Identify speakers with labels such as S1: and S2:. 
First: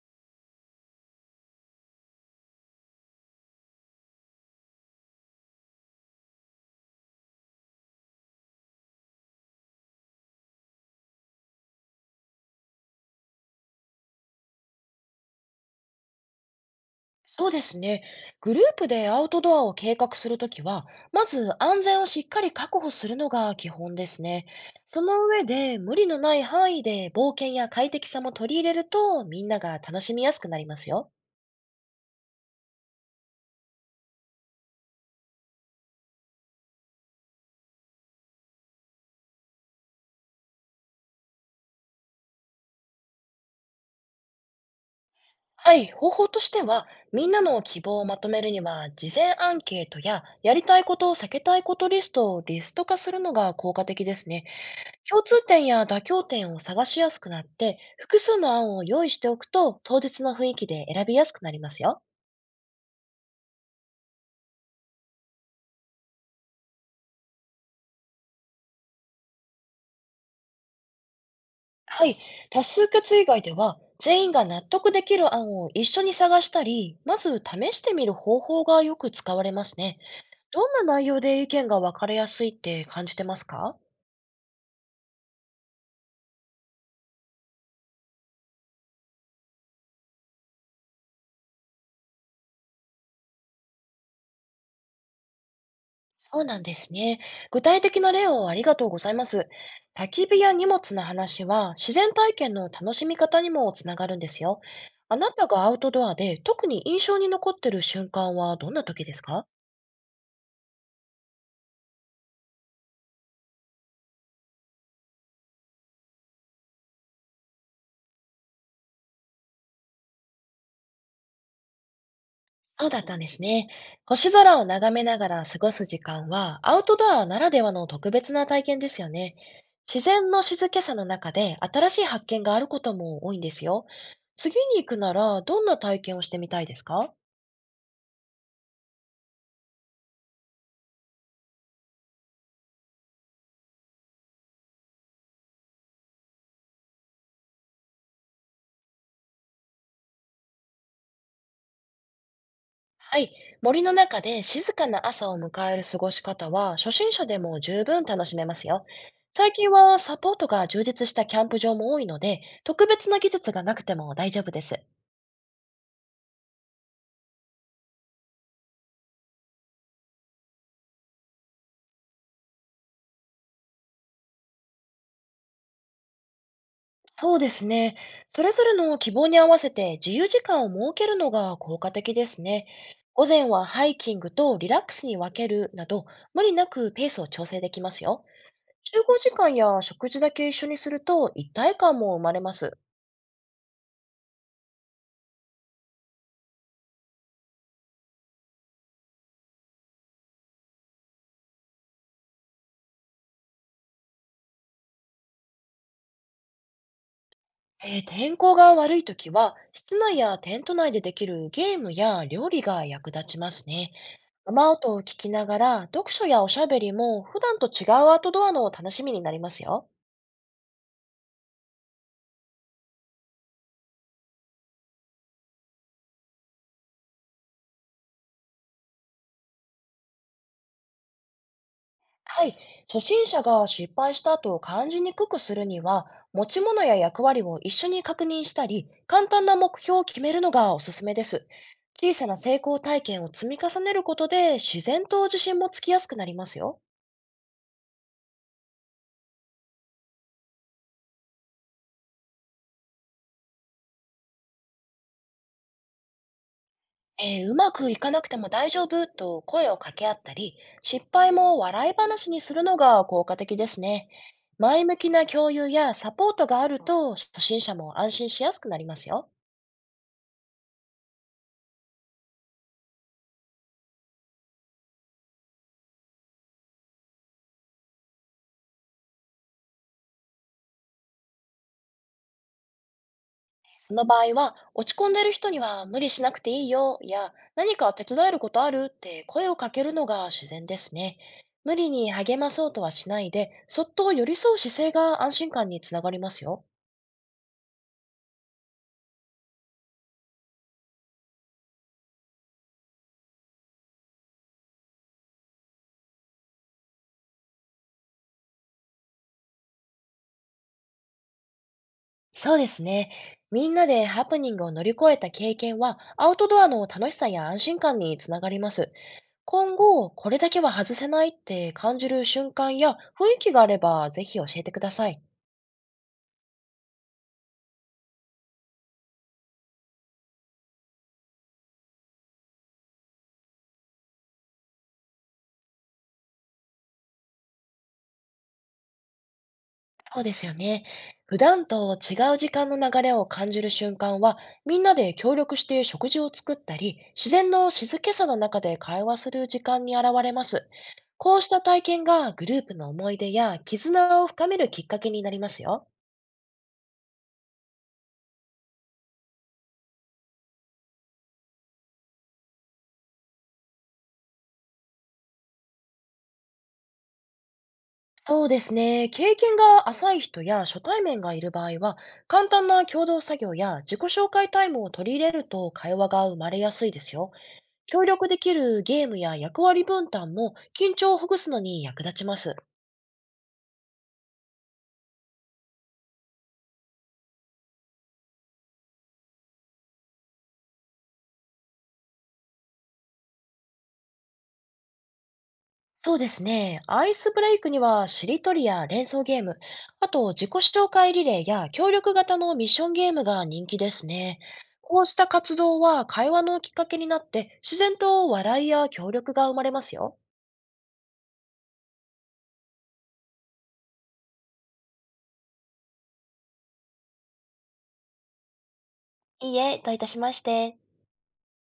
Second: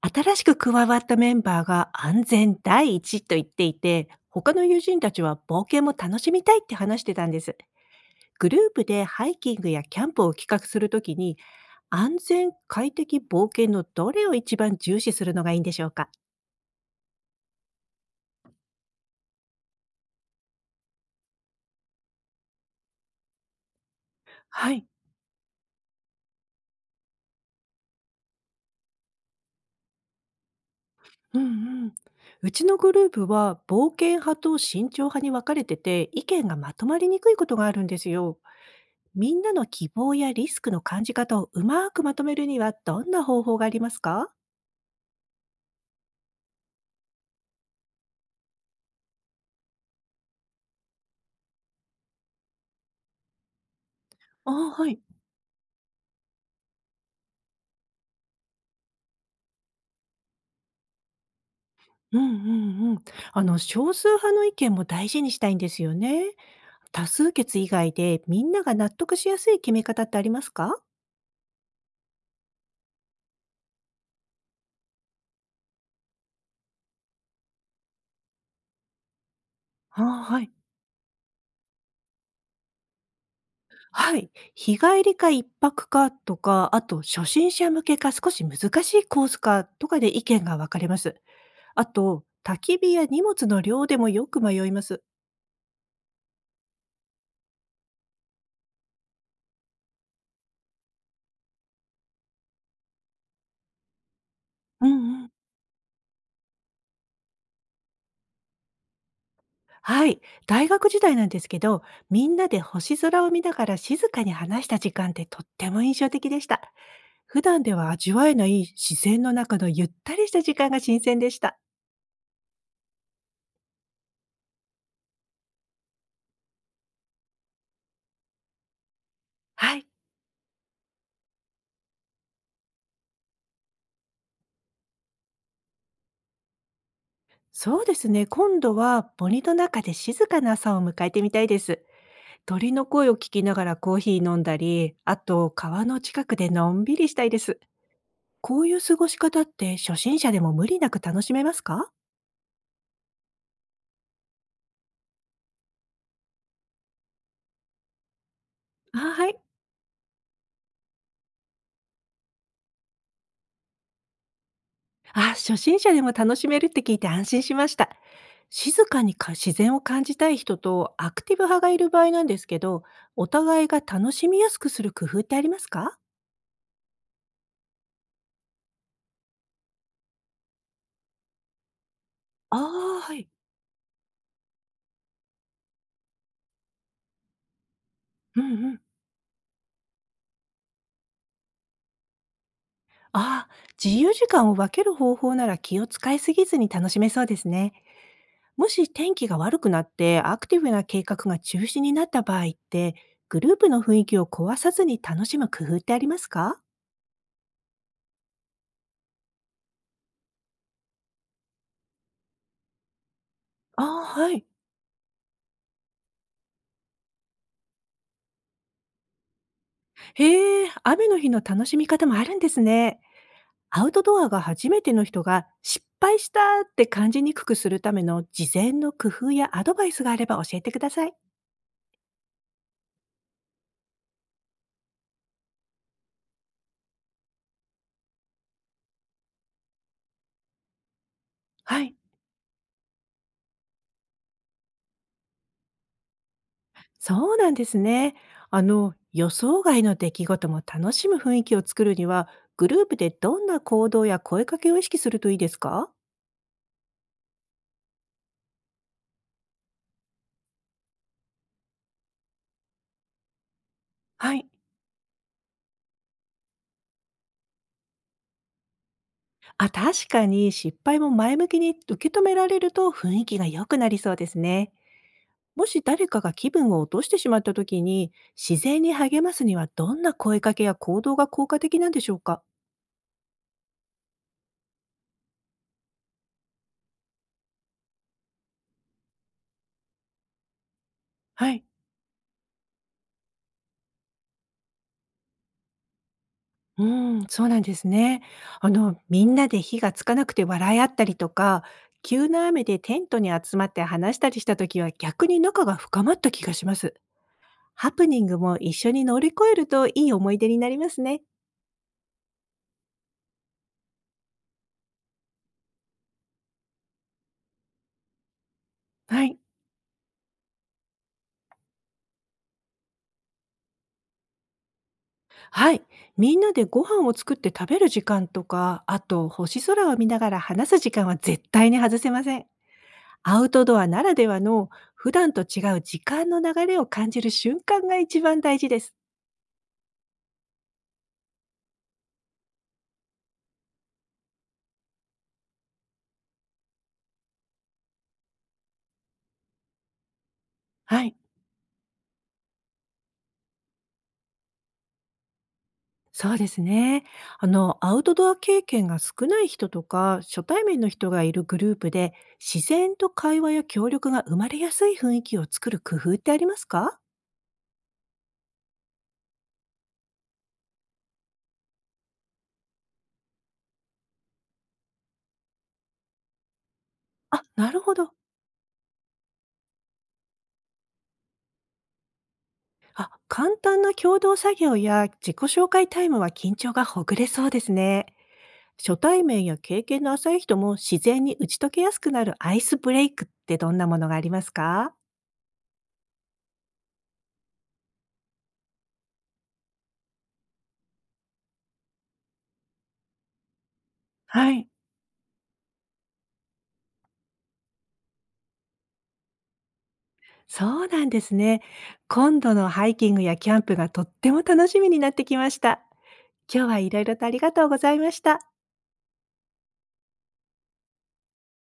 S1: 新しく加わったメンバーが安全第一と言っていて、他の友人たちは冒険も楽しみたいって話してたんです。グループでハイキングやキャンプを企画するときに、安全、快適、冒険のどれを一番重視するのがいいんでしょうか？
S2: そうですね。グループでアウトドアを計画するときは、まず安全をしっかり確保するのが基本ですね。
S1: はい。
S2: その上で、無理のない範囲で冒険や快適さも取り入れると、みんなが楽しみやすくなりますよ。
S1: うんうん。うちのグループは冒険派と慎重派に分かれてて、意見がまとまりにくいことがあるんですよ。みんなの希望やリスクの感じ方をうまくまとめるにはどんな方法がありますか？
S2: はい、方法としては、みんなの希望をまとめるには、事前アンケートや、やりたいことを避けたいことリストをリスト化するのが効果的ですね。
S1: ああ、はい。
S2: 共通点や妥協点を探しやすくなって、複数の案を用意しておくと、当日の雰囲気で選びやすくなりますよ。
S1: うんうんうん。あの、少数派の意見も大事にしたいんですよね。多数決以外でみんなが納得しやすい決め方ってありますか？
S2: はい。多数決以外では、全員が納得できる案を一緒に探したり、まず試してみる方法がよく使われますね。
S1: ああ、はい。
S2: どんな内容で意見が分かれやすいって感じてますか？
S1: はい。日帰りか一泊かとか、あと初心者向けか少し難しいコースかとかで意見が分かれます。あと、焚き火や荷物の量でもよく迷います。
S2: そうなんですね。具体的な例をありがとうございます。焚き火や荷物の話は自然体験の楽しみ方にもつながるんですよ。
S1: う
S2: あ
S1: んうん。
S2: なたがアウトドアで特に印象に残ってる瞬間はどんな時ですか？
S1: はい。大学時代なんですけど、みんなで星空を見ながら静かに話した時間ってとっても印象的でした。普段では味わえない自然の中のゆったりした時間が新鮮でした。
S2: そうだったんですね。星空を眺めながら過ごす時間はアウトドアならではの特別な体験ですよね。
S1: はい。
S2: 自然の静けさの中で新しい発見があることも多いんですよ。次に行くならどんな体験をしてみたいですか？
S1: そうですね。今度は森の中で静かな朝を迎えてみたいです。鳥の声を聞きながらコーヒー飲んだり、あと川の近くでのんびりしたいです。こういう過ごし方って初心者でも無理なく楽しめますか？
S2: はい。森の中で静かな朝を迎える過ごし方は、初心者でも十分楽しめますよ。
S1: あ、はい。
S2: 最近はサポートが充実したキャンプ場も多いので、特別な技術がなくても大丈夫です。
S1: あ、初心者でも楽しめるって聞いて安心しました。静かにか自然を感じたい人とアクティブ派がいる場合なんですけど、お互いが楽しみやすくする工夫ってありますか？
S2: そうですね。それぞれの希望に合わせて自由時間を設けるのが効果的です
S1: あ
S2: ね。
S1: あー、は
S2: 午
S1: い。
S2: 前はハイキングとリラックスに分けるなど、無理なくペースを調整できますよ。
S1: うんうん。
S2: 15時間や食事だけ一緒にすると一体感も生まれます。
S1: ああ、自由時間を分ける方法なら気を使いすぎずに楽しめそうですね。もし天気が悪くなってアクティブな計画が中止になった場合って、グループの雰囲気を壊さずに楽しむ工夫ってありますか？
S2: 天候が悪いときは、室内やテント内でできるゲームや料理が役立ちますね。
S1: ああー、はい。
S2: 雨音を聞きながら、読書やおしゃべりも普段と違うアウトドアの楽しみになりますよ。
S1: へえ、雨の日の楽しみ方もあるんですね。アウトドアが初めての人が失敗したって感じにくくするための事前の工夫やアドバイスがあれば教えてください。
S2: はい。初心者が失敗した後を感じにくくするには、持ち物や役割を一緒に確認したり、簡単な目標を決めるのがおすすめです。
S1: はい。
S2: 小さな成功体験を積み重ねることで、自然と自信もつきやすくなりますよ。
S1: そうなんですね。あの、予想外の出来事も楽しむ雰囲気を作るには、グループでどんな行動や声かけを意識するといいですか？
S2: うまくいかなくても大丈夫と声を掛け合ったり、失敗も笑い話にするのが効果的ですね。
S1: はい。
S2: 前向きな共有やサポートがあると初心者も安心しやすくなりますよ。
S1: あ、確かに失敗も前向きに受け止められると雰囲気が良くなりそうですね。もし誰かが気分を落としてしまった時に、自然に励ますにはどんな声かけや行動が効果的なんでしょうか？
S2: その場合は、落ち込んでる人には無理しなくていいよや何か手伝えることあるって声をかけるのが自然ですね。
S1: はい。
S2: 無理に励まそうとはしないで、そっと寄り添う姿勢が安心感につながりますよ。
S1: うん、そうなんですね。あの、みんなで火がつかなくて笑い合ったりとか、急な雨でテントに集まって話したりした時は逆に仲が深まった気がします。ハプニングも一緒に乗り越えるといい思い出になりますね。
S2: そうですね。みんなでハプニングを乗り越えた経験は、アウトドアの楽しさや安心感につながります。
S1: はい。
S2: 今後、これだけは外せないって感じる瞬間や雰囲気があれば、ぜひ教えてください。
S1: はい。みんなでご飯を作って食べる時間とか、あと星空を見ながら話す時間は絶対に外せません。アウトドアならではの普段と違う時間の流れを感じる瞬間が一番大事です。
S2: そうですよね。普段と違う時間の流れを感じる瞬間は、みんなで協力して食事を作ったり、自然の静けさの中で会話する時間に現れます。
S1: はい。
S2: こうした体験がグループの思い出や絆を深めるきっかけになりますよ。
S1: そうですね。あの、アウトドア経験が少ない人とか、初対面の人がいるグループで、自然と会話や協力が生まれやすい雰囲気を作る工夫ってありますか？
S2: そうですね。経験が浅い人や初対面がいる場合は、簡単な共同作業や自己紹介タイムを取り入れると会話が生まれやすいですよ。
S1: あ、なるほ
S2: 協
S1: ど。
S2: 力できるゲームや役割分担も緊張をほぐすのに役立ちます。
S1: あ、簡単な共同作業や自己紹介タイムは緊張がほぐれそうですね。初対面や経験の浅い人も自然に打ち解けやすくなるアイスブレイクってどんなものがありますか？
S2: そうですね。アイスブレイクにはしりとりや連想ゲーム、あと自己紹介リレーや協力型のミッションゲームが人気ですね。
S1: はい。
S2: こうした活動は会話のきっかけになって自然と笑いや協力が生まれますよ。
S1: そうなんですね。今度のハイキングやキャンプがとっても楽しみになってきました。今日はいろいろとありがとうございました。
S2: いいえ、どういたしまして。